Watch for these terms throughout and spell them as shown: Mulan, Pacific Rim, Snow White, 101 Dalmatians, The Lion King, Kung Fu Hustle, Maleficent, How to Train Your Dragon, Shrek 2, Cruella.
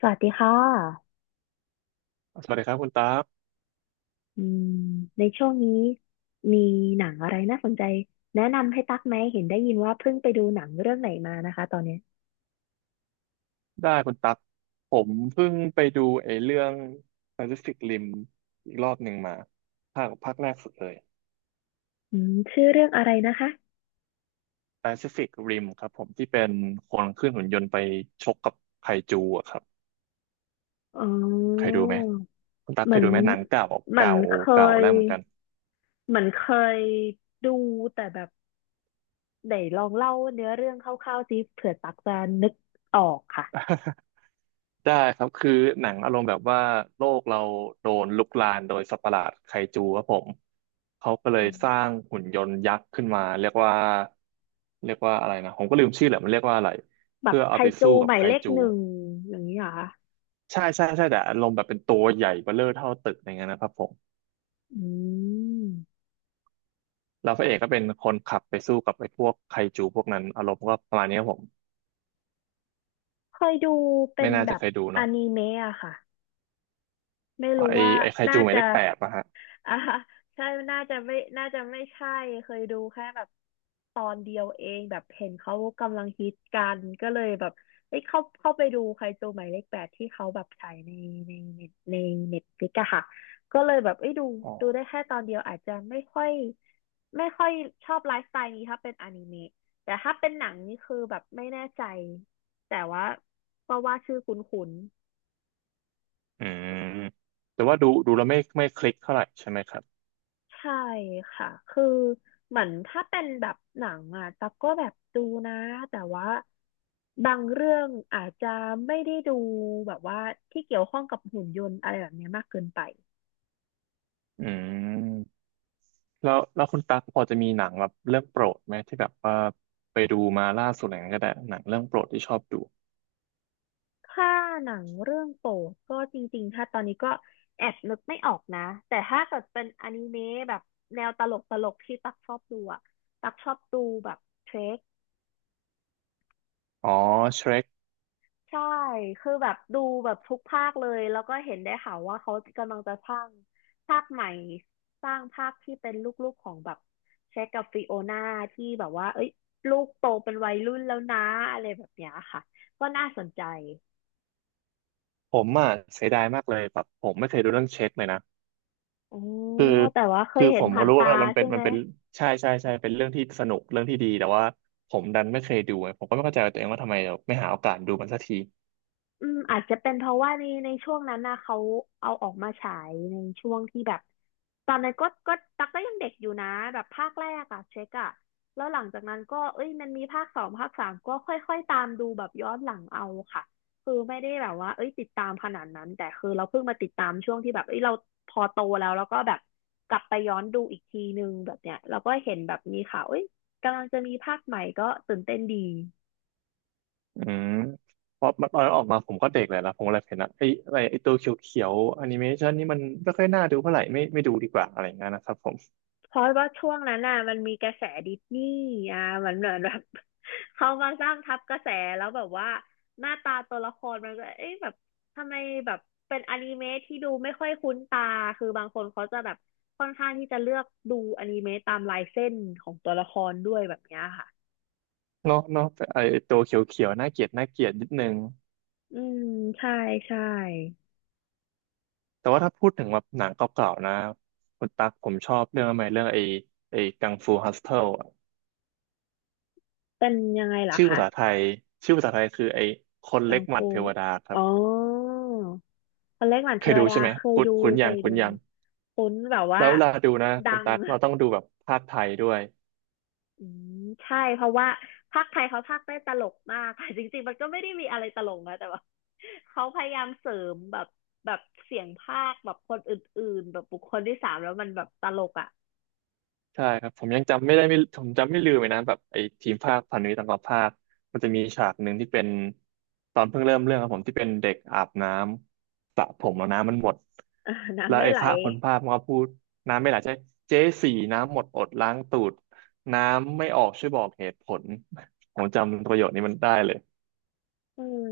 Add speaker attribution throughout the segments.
Speaker 1: สวัสดีค่ะ
Speaker 2: สวัสดีครับคุณตั๊ก
Speaker 1: อืมในช่วงนี้มีหนังอะไรน่าสนใจแนะนำให้ตักไหมเห็นได้ยินว่าเพิ่งไปดูหนังเรื่องไหนมานะคะตอนเนี้ย
Speaker 2: ได้คุณตั๊ก ผมเพิ่งไปดูไอ้เรื่อง Pacific Rim อีกรอบหนึ่งมาภาคแรกสุดเลย
Speaker 1: อืมชื่อเรื่องอะไรนะคะ
Speaker 2: Pacific Rim ครับผมที่เป็นคนขึ้นหุ่นยนต์ไปชกกับไคจูอะครับ
Speaker 1: อ๋
Speaker 2: เคย
Speaker 1: อ
Speaker 2: ดูไหม คุณตั๊ก
Speaker 1: เห
Speaker 2: เค
Speaker 1: มือ
Speaker 2: ย
Speaker 1: น
Speaker 2: ดูไหมหนังเก่า
Speaker 1: เหมือ
Speaker 2: เก่า
Speaker 1: นเค
Speaker 2: เก่า
Speaker 1: ย
Speaker 2: แล้วเหมือนกัน
Speaker 1: เหมือนเคยดูแต่แบบไหนลองเล่าเนื้อเรื่องคร่าวๆสิเผื่อตักจะนึกออกค่ะ
Speaker 2: ได้ครับคือหนังอารมณ์แบบว่าโลกเราโดนลุกลานโดยสัตว์ประหลาดไคจูครับผมเขาก็เลย
Speaker 1: อืม
Speaker 2: สร้างหุ่นยนต์ยักษ์ขึ้นมาเรียกว่าเรียกว่าอะไรนะผมก็ลืมชื่อแหละมันเรียกว่าอะไร
Speaker 1: แบบ
Speaker 2: เพื่อ
Speaker 1: ไค
Speaker 2: เอาไป
Speaker 1: จู
Speaker 2: สู้กั
Speaker 1: ห
Speaker 2: บ
Speaker 1: มาย
Speaker 2: ไค
Speaker 1: เลข
Speaker 2: จู
Speaker 1: หนึ่งอย่างนี้เหรอคะ
Speaker 2: ใช่ใช่ใช่แต่อารมณ์แบบเป็นตัวใหญ่เบ้อเร่อเท่าตึกอย่างเงี้ยนะครับผม
Speaker 1: อืม
Speaker 2: แล้วพระเอกก็เป็นคนขับไปสู้กับไอ้พวกไคจูพวกนั้นอารมณ์ก็ประมาณนี้ครับผม
Speaker 1: เคยดูเป็
Speaker 2: ไม่
Speaker 1: น
Speaker 2: น่า
Speaker 1: แบ
Speaker 2: จะ
Speaker 1: บ
Speaker 2: เคยดู
Speaker 1: อ
Speaker 2: เนาะ
Speaker 1: นิเมะอะค่ะ ไม่รู้
Speaker 2: ไอ้
Speaker 1: ว่า
Speaker 2: ไอ้ไคจู
Speaker 1: น่า
Speaker 2: หมายเล
Speaker 1: จะ
Speaker 2: ขแปดนะฮะ
Speaker 1: อ่าใช่น่าจะไม่น่าจะไม่ใช่เคยดูแค่แบบตอนเดียวเองแบบเห็นเขากำลังฮิตกันก็เลยแบบเอ้ยเข้าไปดูใครจูหมายเลขแปดที่เขาแบบฉายในในเน็ตฟลิกอะค่ะก็เลยแบบเอ้ยดู
Speaker 2: อ๋อ
Speaker 1: ดูได้แค่ตอนเดียวอาจจะไม่ค่อยชอบไลฟ์สไตล์นี้ถ้าเป็นอนิเมะแต่ถ้าเป็นหนังนี่คือแบบไม่แน่ใจแต่ว่าก็ว่าชื่อคุ้น
Speaker 2: อืมแต่ว่าดูดูแล้วไม่คลิกเท่าไหร่ใช่ไหมครับ
Speaker 1: ใช่ค่ะ คือเหมือนถ้าเป็นแบบหนังอ่ะตั๊กก็แบบดูนะแต่ว่าบางเรื่องอาจจะไม่ได้ดูแบบว่าที่เกี่ยวข้องกับหุ่นยนต์อะไรแบบเนี้ยมากเกินไป
Speaker 2: อืมแล้วคุณตั๊กพอจะมีหนังแบบเรื่องโปรดไหมที่แบบว่าไปดูมาล่าสุดอะไรอย่างเงี้ยก็ได้หนังเรื่องโปรดที่ชอบดู
Speaker 1: ถ้าหนังเรื่องโปรดก็จริงๆถ้าตอนนี้ก็แอบนึกไม่ออกนะแต่ถ้าเกิดเป็นอนิเมะแบบแนวตลกตลกที่ตักชอบดูอะตักชอบดูแบบเทร
Speaker 2: อ๋อเชร e ก
Speaker 1: ใช่ คือแบบดูแบบทุกภาคเลย แล้วก็เห็นได้ข่าวว่าเขากำลังจะสร้างภาคใหม่สร้างภาคที่เป็นลูกๆของแบบเช็คกับฟิโอนาที่แบบว่าเอ้ยลูกโตเป็นวัยรุ่นแล้วนะอะไรแบบเนี้ยค่ะก็น่าสนใจ
Speaker 2: ผมอ่ะเสียดายมากเลยแบบผมไม่เคยดูเรื่องเชร e กเลยนะ
Speaker 1: อ๋อ
Speaker 2: คือ
Speaker 1: แต่ว่าเค
Speaker 2: คื
Speaker 1: ย
Speaker 2: อ
Speaker 1: เห็
Speaker 2: ผ
Speaker 1: น
Speaker 2: มก็
Speaker 1: ผ่าน
Speaker 2: รู้
Speaker 1: ตา
Speaker 2: ว่ามันเป็
Speaker 1: ใช่
Speaker 2: นมั
Speaker 1: ไหม
Speaker 2: นเป็นใช่ใช่ใช่เป็นเรื่องที่สนุกเรื่องที่ดีแต่ว่าผมดันไม่เคยดูไงผมก็ไม่เข้าใจตัวเองว่าทำไมเราไม่หาโอกาสดูมันสักที
Speaker 1: อืมอาจจะเป็นเพราะว่าในช่วงนั้นนะเขาเอาออกมาฉายในช่วงที่แบบตอนนั้นก็ตักก็ยังเด็กอยู่นะแบบภาคแรกอะเช็คอะแล้วหลังจากนั้นก็เอ้ยมันมีภาคสองภาคสามก็ค่อยๆตามดูแบบย้อนหลังเอาค่ะคือไม่ได้แบบว่าเอ้ยติดตามขนาดนั้นแต่คือเราเพิ่งมาติดตามช่วงที่แบบเอ้ยเราพอโตแล้วแล้วก็แบบกลับไปย้อนดูอีกทีนึงแบบเนี้ยเราก็เห็นแบบมีข่าวเอ้ยกำลังจะมีภาคใหม่ก็ตื่นเต้นดี
Speaker 2: อืมเพราะมันตอนนั้นออกมาผมก็เด็กเลยนะผมเลยเห็นนะไอ้อะไรไอ้ตัวเขียวๆแอนิเมชันนี่มันไม่ค่อยน่าดูเท่าไหร่ไม่ดูดีกว่าอะไรอย่างเงี้ยนะครับผม
Speaker 1: เพราะว่าช่วงนั้นน่ะมันมีกระแสดิสนีย์อ่ะมันเหมือนแบบ เขามาสร้างทับกระแสแล้วแบบว่าหน้าตาตัวละครมันก็เอ๊ะแบบทำไมแบบเป็นอนิเมะที่ดูไม่ค่อยคุ้นตาคือบางคนเขาจะแบบค่อนข้างที่จะเลือกดูอนิเมะตามลายเส้นของตัวละครด้วยแบบเนี้ยค่ะ
Speaker 2: เนาะเนาะแต่ไอตัวเขียวๆน่าเกลียดน่าเกลียดนิดนึง
Speaker 1: อืมใช่ใช่
Speaker 2: แต่ว่าถ้าพูดถึงแบบหนังเก่าๆนะคุณตั๊กผมชอบเรื่องอะไรเรื่องไอกังฟูฮัสเทิลอะ
Speaker 1: เป็นยังไงล่ะ
Speaker 2: ชื่อภา
Speaker 1: คะ
Speaker 2: ษาไทยชื่อภาษาไทยคือไอคน
Speaker 1: กั
Speaker 2: เล็ก
Speaker 1: ง
Speaker 2: หมัด
Speaker 1: ฟู
Speaker 2: เทวดาครั
Speaker 1: อ๋
Speaker 2: บ
Speaker 1: อคนเล็กหวาน
Speaker 2: เค
Speaker 1: เท
Speaker 2: ย
Speaker 1: ว
Speaker 2: ดู
Speaker 1: ดา
Speaker 2: ใช่ไหม
Speaker 1: เคย
Speaker 2: คุ้น
Speaker 1: ดู
Speaker 2: คุ้น
Speaker 1: เค
Speaker 2: ยัง
Speaker 1: ย
Speaker 2: คุ้
Speaker 1: ดู
Speaker 2: นยัง
Speaker 1: คุ้นแบบว่า
Speaker 2: แล้วเวลาดูนะ
Speaker 1: ดั
Speaker 2: คุณ
Speaker 1: ง
Speaker 2: ตั๊กเราต้องดูแบบภาคไทยด้วย
Speaker 1: อืมใช่เพราะว่าภาคไทยเขาพากย์ได้ตลกมากค่ะ จริงๆมันก็ไม่ได้มีอะไรตลกนะแต่ว่า เขาพยายามเสริมแบบแบบเสียงภาคแบบคนอื่นๆแบบบุคคลที่สามแล้วมันแบบตลกอ่ะ
Speaker 2: ใช่ครับผมยังจำไม่ได้ไม่ผมจำไม่ลืมเลยนะแบบไอ้ทีมภาคพันธมิตรต่างกับภาคมันจะมีฉากหนึ่งที่เป็นตอนเพิ่งเริ่มเรื่องครับผมที่เป็นเด็กอาบน้ำสระผมแล้วน้ำมันหมด
Speaker 1: เออ
Speaker 2: แล้
Speaker 1: น้ำ
Speaker 2: ว
Speaker 1: ไม่
Speaker 2: ไอ้
Speaker 1: ไหล
Speaker 2: พระคนภาคมันก็พูดน้ำไม่ไหลใช่เจ๊สี่น้ำหมดอดล้างตูดน้ำไม่ออกช่วยบอกเหตุผลผมจำประโยคนี้มันได้เลย
Speaker 1: อืม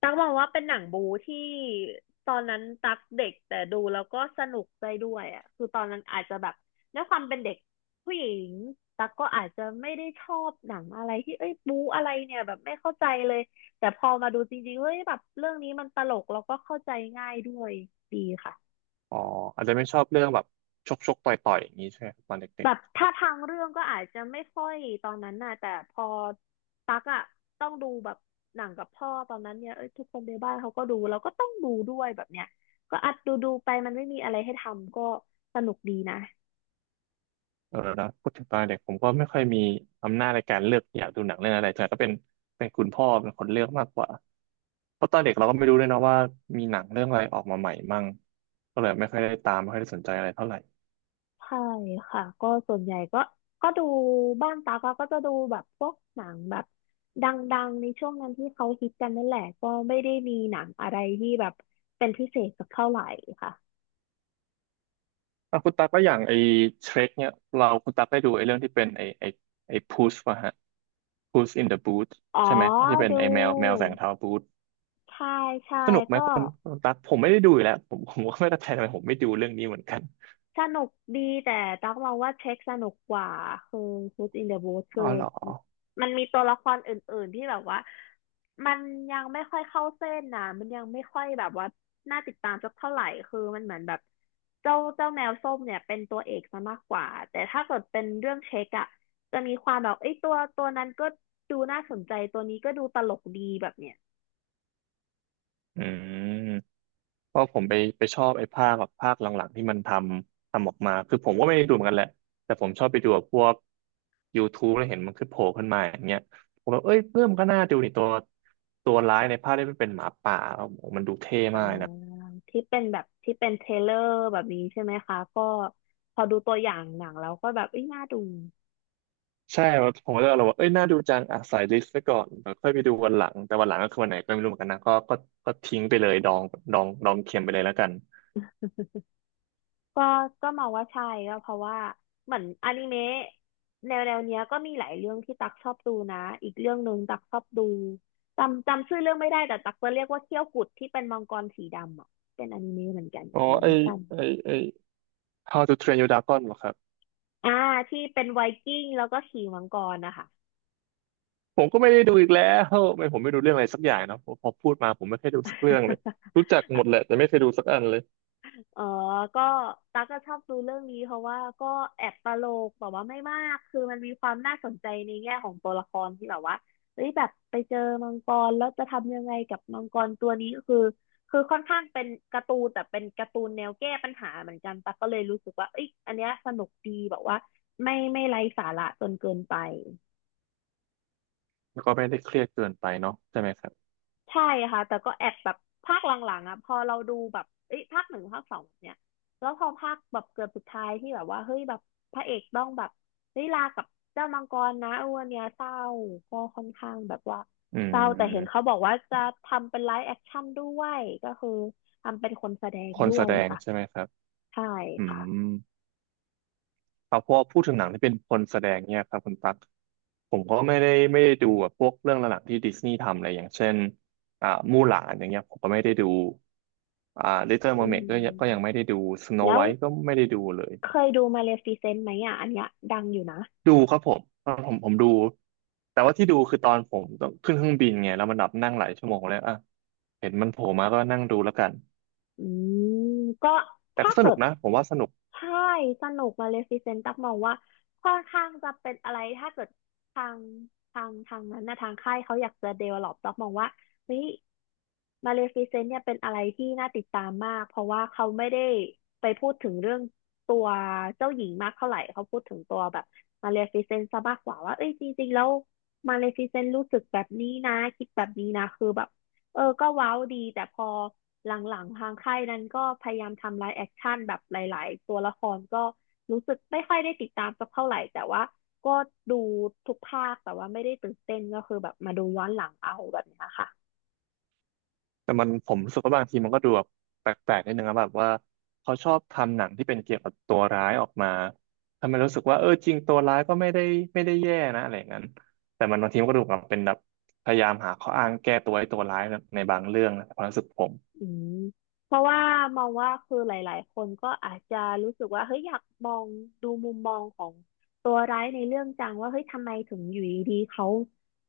Speaker 1: ตั๊กมองว่าเป็นหนังบู๊ที่ตอนนั้นตั๊กเด็กแต่ดูแล้วก็สนุกได้ด้วยอ่ะคือตอนนั้นอาจจะแบบด้วยความเป็นเด็กผู้หญิงตั๊กก็อาจจะไม่ได้ชอบหนังอะไรที่เอ้ยบู๊อะไรเนี่ยแบบไม่เข้าใจเลยแต่พอมาดูจริงๆเฮ้ยแบบเรื่องนี้มันตลกแล้วก็เข้าใจง่ายด้วยดีค่ะ
Speaker 2: อ๋ออาจจะไม่ชอบเรื่องแบบชกชกต่อยต่อยอย่างนี้ใช่ไหมครับตอนเด็
Speaker 1: แบ
Speaker 2: ก
Speaker 1: บถ้าทางเรื่องก็อาจจะไม่ค่อยตอนนั้นน่ะแต่พอตักอะต้องดูแบบหนังกับพ่อตอนนั้นเนี่ยเอ้ยทุกคนในบ้านเขาก็ดูเราก็ต้องดูด้วยแบบเนี้ยก็อัดดูดูไปมันไม่มีอะไรให้ทำก็สนุกดีนะ
Speaker 2: เออแล้วพูดถึงตอนเด็กผมก็ไม่ค่อยมีอำนาจในการเลือกอยากดูหนังเรื่องอะไรแต่ก็เป็นเป็นคุณพ่อเป็นคนเลือกมากกว่าเพราะตอนเด็กเราก็ไม่รู้ด้วยเนาะว่ามีหนังเรื่องอะไรออกมาใหม่มั่งก็เลยไม่ค่อยได้ตามไม่ค่อยได้สนใจอะไรเท่าไหร่
Speaker 1: ใช่ค่ะก็ส่วนใหญ่ก็ดูบ้านตากอะก็จะดูแบบพวกหนังแบบดังๆในช่วงนั้นที่เขาฮิตกันนั่นแหละก็ไม่ได้มีหนังอะไรที่แบบเป็นพิเศษสักเท่าไหร่ค่ะ
Speaker 2: อ่ะคุณตั๊กก็อย่างไอ้เทรคเนี่ยเราคุณตั๊กได้ดูไอ้เรื่องที่เป็นไอ้พูสป่ะฮะพูสอินเดอะบูธ
Speaker 1: อ๋อ
Speaker 2: ใช่ไหมไอ้ที่เป็น
Speaker 1: ดู
Speaker 2: ไอ้แมวแมวแสงเทาบูธ
Speaker 1: ใช่ใช่
Speaker 2: สนุกไหม
Speaker 1: ก็
Speaker 2: คุณคุณตั๊กผมไม่ได้ดูอยู่แล้วผมผมก็ไม่เข้าใจทำไมผมไม่ดูเรื่องนี้เหมือนกัน
Speaker 1: สนุกดีแต่ตั๊กมองว่าเช็คสนุกกว่าคือ Food in the Booth
Speaker 2: อ๋
Speaker 1: คื
Speaker 2: อ
Speaker 1: อ
Speaker 2: เหรอ
Speaker 1: มันมีตัวละครอื่นๆที่แบบว่ามันยังไม่ค่อยเข้าเส้นนะมันยังไม่ค่อยแบบว่าน่าติดตามสักเท่าไหร่คือมันเหมือนแบบเจ้าแมวส้มเนี่ยเป็นตัวเอกซะมากกว่าแต่ถ้าเกิดเป็นเรื่องเช็คอะจะมีความแบบเอ้ยตัวนั้นก็ดูน่าสนใจตัวนี้ก็ดูตลกดีแบบเนี้ย
Speaker 2: อืม เพราะผมไปชอบไอ้ภาคแบบภาคหลังๆที่มันทำออกมาคือผมก็ไม่ได้ดูเหมือนกันแหละ แต่ผมชอบไปดูกับพวก YouTube แล้วเห็นมันขึ้นโผล่ขึ้นมาอย่างเงี้ยผมแบบเอ้ยเริ่มก็น่าดูนี่ตัวร้ายในภาคได้เป็นหมาป่าแล้วโอ้โหมันดูเท่
Speaker 1: อ่า
Speaker 2: มากเลยนะ
Speaker 1: ที่เป็นแบบที่เป็นเทรลเลอร์แบบนี้ใช่ไหมคะก็พอดูตัวอย่างหนังแล้วก็แบบเอ้ยน่าดู
Speaker 2: ใช่ครับผมก็เลยเราว่าเอ้ยน่าดูจังอ่ะใส่ลิสต์ไว้ก่อนเดี๋ยวค่อยไปดูวันหลังแต่วันหลังก็คือวันไหนก็ไม่รู้เหมือนกันนะก็ทิ้งไปเลยดองดองดองเข็มไปเลยแล้วกัน
Speaker 1: ก็มองว่าใช่ก็เพราะว่าเหมือนอนิเมะแนวเนี้ยก็มีหลายเรื่องที่ตักชอบดูนะอีกเรื่องหนึ่งตักชอบดูจำชื่อเรื่องไม่ได้แต่ตักจะเรียกว่าเขี้ยวกุดที่เป็นมังกรสีดำอ่ะเป็นอนิเมะเหมือนกัน
Speaker 2: อ๋อ
Speaker 1: อนิเมชั่น
Speaker 2: ไอ้ How to Train Your Dragon เหรอครับ
Speaker 1: อ่าที่เป็นไวกิ้งแล้วก็ขี่มังกรนะคะ
Speaker 2: ผมก็ไม่ได้ดูอีกแล้วไม่ผมไม่ดูเรื่องอะไรสักอย่างเนาะพอพูดมาผมไม่เคยดูสักเรื่องเลยรู้จักหมด แหละแต่ไม่เคยดูสักอันเลย
Speaker 1: อ๋อก็ตั๊กก็ชอบดูเรื่องนี้เพราะว่าก็แอบตลกแบบว่าไม่มากคือมันมีความน่าสนใจในแง่ของตัวละครที่แบบว่าเฮ้ยแบบไปเจอมังกรแล้วจะทำยังไงกับมังกรตัวนี้คือค่อนข้างเป็นการ์ตูนแต่เป็นการ์ตูนแนวแก้ปัญหาเหมือนกันตั๊กก็เลยรู้สึกว่าเอ้ยอันเนี้ยสนุกดีแบบว่าไม่ไร้สาระจนเกินไป
Speaker 2: แล้วก็ไม่ได้เครียดเกินไปเนาะใช่ไหมครับ
Speaker 1: ใช่ค่ะแต่ก็แอบแบบภาคหลังๆอ่ะพอเราดูแบบเอ้ยภาคหนึ่งภาคสองเนี่ยแล้วพอภาคแบบเกือบสุดท้ายที่แบบว่าเฮ้ยแบบพระเอกต้องแบบได้ยลากับเจ้ามังกรนะอ้วนเนี่ยเศร้าก็ค่อนข้างแบบว่า
Speaker 2: อื
Speaker 1: เศร้าแต่เห็นเขา
Speaker 2: ม
Speaker 1: บอกว่าจะทำเป็นไลฟ์แอคชั่นด้วยก็คือทำเป็นคนแสดง
Speaker 2: คน
Speaker 1: ด้
Speaker 2: แส
Speaker 1: วย
Speaker 2: ดง
Speaker 1: ค่ะ
Speaker 2: ใช่ไหมครับ
Speaker 1: ใช่
Speaker 2: อื
Speaker 1: ค่ะ
Speaker 2: มเอาพอพูดถึงหนังที่เป็นคนแสดงเนี่ยครับคุณตั๊กผมก็ไม่ได้ไม่ได้ดูแบบพวกเรื่องหลักๆที่ดิสนีย์ทำอะไรอย่างเช่นอ่ามู่หลานอย่างเงี้ยผมก็ไม่ได้ดูอ่าลิตเติ้ลเมอ
Speaker 1: อื
Speaker 2: ร์เมก็ยังก็ยัง
Speaker 1: ม
Speaker 2: ไม่ได้ดูสโน
Speaker 1: แล้
Speaker 2: ไว
Speaker 1: ว
Speaker 2: ท์ก็ไม่ได้ดูเลย
Speaker 1: เคยดูมาเลฟิเซนต์ไหมอ่ะอันเนี้ยดังอยู่นะ
Speaker 2: ดูครับผมตอนผมดูแต่ว่าที่ดูคือตอนผมต้องขึ้นเครื่องบินไงแล้วมันแบบนั่งหลายชั่วโมงแล้วอ่ะเห็นมันโผล่มาก็นั่งดูแล้วกัน
Speaker 1: อืมก็
Speaker 2: แต่
Speaker 1: ถ้า
Speaker 2: ก็ส
Speaker 1: เกิ
Speaker 2: นุก
Speaker 1: ด
Speaker 2: นะผมว่าสนุก
Speaker 1: ใช่สนุกมาเลฟิเซนต์ตักมองว่าค่อนข้างจะเป็นอะไรถ้าเกิดทางทางนั้นนะทางค่ายเขาอยากจะเด v e ล o อปตักมองว่าเฮ้ยมาเลฟิเซนต์เนี่ยเป็นอะไรที่น่าติดตามมากเพราะว่าเขาไม่ได้ไปพูดถึงเรื่องตัวเจ้าหญิงมากเท่าไหร่เขาพูดถึงตัวแบบมาเลฟิเซนต์ซะมากกว่าว่าเอ้ยจริงๆแล้วมาเลฟิเซนต์รู้สึกแบบนี้นะคิดแบบนี้นะคือแบบเออก็ว้าวดีแต่พอ หลังๆทางค่ายนั้นก็พยายามทำไลฟ์แอคชั่นแบบหลายๆตัวละครก็รู้สึกไม่ค่อยได้ติดตามสักเท่าไหร่แต่ว่าก็ดูทุกภาคแต่ว่าไม่ได้ตื่นเต้นก็คือแบบมาดูย้อนหลังเอาแบบเนี้ยค่ะ
Speaker 2: แต่มันผมรู้สึกว่าบางทีมันก็ดูแบบแปลกๆนิดนึงนะแบบว่าเขาชอบทำหนังที่เป็นเกี่ยวกับตัวร้ายออกมาทำให้รู้สึกว่าเออจริงตัวร้ายก็ไม่ได้แย่นะอะไรอย่างนั้นแต่มันบางทีมันก็ดูแบบเป็นแบบพยายามหาข้ออ้างแก้ตัวให้ตัวร้ายในบางเรื่องนะความรู้สึกผม
Speaker 1: อืมเพราะว่ามองว่าคือหลายๆคนก็อาจจะรู้สึกว่าเฮ้ยอยากมองดูมุมมองของตัวร้ายในเรื่องจังว่าเฮ้ยทำไมถึงอยู่ดีๆเขา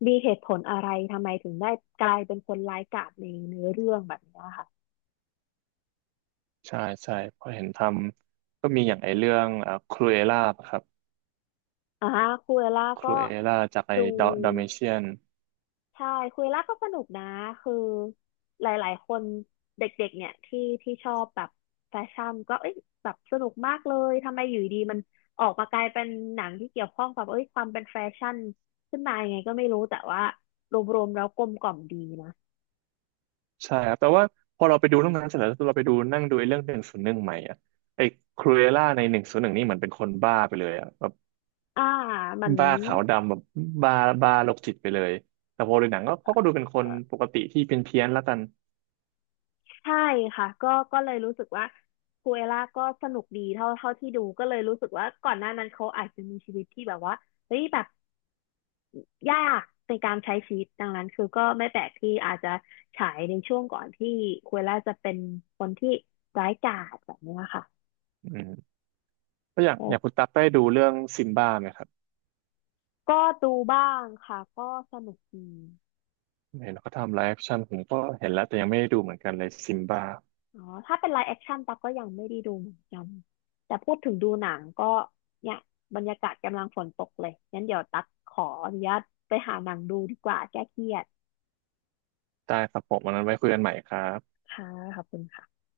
Speaker 1: มีเหตุผลอะไรทำไมถึงได้กลายเป็นคนร้ายกาจในเนื้อเรื่องแบบเนี้ยค่ะ
Speaker 2: ใช่ใช่เพราะเห็นทำก็มีอย่างไอเรื่องครูเอล่าครับ
Speaker 1: อ่าคุเอล่า
Speaker 2: ค
Speaker 1: ก็
Speaker 2: รูเอล่าจากไอ
Speaker 1: ดู
Speaker 2: ดอดอเมเชียน
Speaker 1: ใช่คุเอล่าก็สนุกนะคือหลายๆคนเด็กๆเนี่ยที่ชอบแบบแฟชั่นก็เอ้ยแบบสนุกมากเลยทำไมอยู่ดีมันออกมากลายเป็นหนังที่เกี่ยวข้องกับเอ้ยความเป็นแฟชั่นขึ้นมายังไงก็ไม่รู้แต่ว่ารวมๆแล้วกลมกล่อมดีนะ
Speaker 2: ใช่ครับแต่ว่าพอเราไปดูตรองนั้นเสร็จแล้วเราไปดูนั่งดูไอเรื่องหนึ่งศูนย์หนึ่งใหม่อ่ะไอครูเอล่าในหนึ่งศูนย์หนึ่งนี่เหมือนเป็นคนบ้าไปเลยอ่ะแบบ
Speaker 1: อ่ามัน
Speaker 2: บ้าขาวดำแบบบ้าบ้าโรคจิตไปเลยแต่พอดนหนังก็เขาก็ดูเป็นค
Speaker 1: เอ
Speaker 2: น
Speaker 1: อ
Speaker 2: ปกติที่เพี้ยนๆแล้วกัน
Speaker 1: ใช่ค่ะก็ก็เลยรู้สึกว่าคูเอล่าก็สนุกดีเท่าเท่าที่ดูก็เลยรู้สึกว่าก่อนหน้านั้นเขาอาจจะมีชีวิตที่แบบว่าเฮ้ยแบบ ยากในการใช้ชีวิตดังนั้นคือก็ไม่แปลกที่อาจจะฉายในช่วงก่อนที่คุเรล่าจะเป็นคนที่ร้ายกาจแบบเนี้ยค่ะ
Speaker 2: อืมก็อย่าง
Speaker 1: แต่
Speaker 2: อย่างคุณตั๊กได้ดูเรื่องซิมบ้าไหมครับ
Speaker 1: ก็ดูบ้างค่ะก็สนุกดี
Speaker 2: เห็นเขาทำไลฟ์แอคชั่นผมก็เห็นแล้วแต่ยังไม่ได้ดูเหมือนกันเลยซิมบ้า
Speaker 1: อ๋อถ้าเป็นไลฟ์แอคชั่นตั๊กก็ยังไม่ได้ดูเหมือนกันแต่พูดถึงดูหนังก็เนี่ยบรรยากาศกำลังฝนตกเลยงั้นเดี๋ยวตั๊กขออนุญาตไปหาหนังดูดีกว่าแก้เครียด
Speaker 2: ได้ครับผมวันนั้นไว้คุยกันใหม่ครับ
Speaker 1: ค่ะขอบคุณค่ะ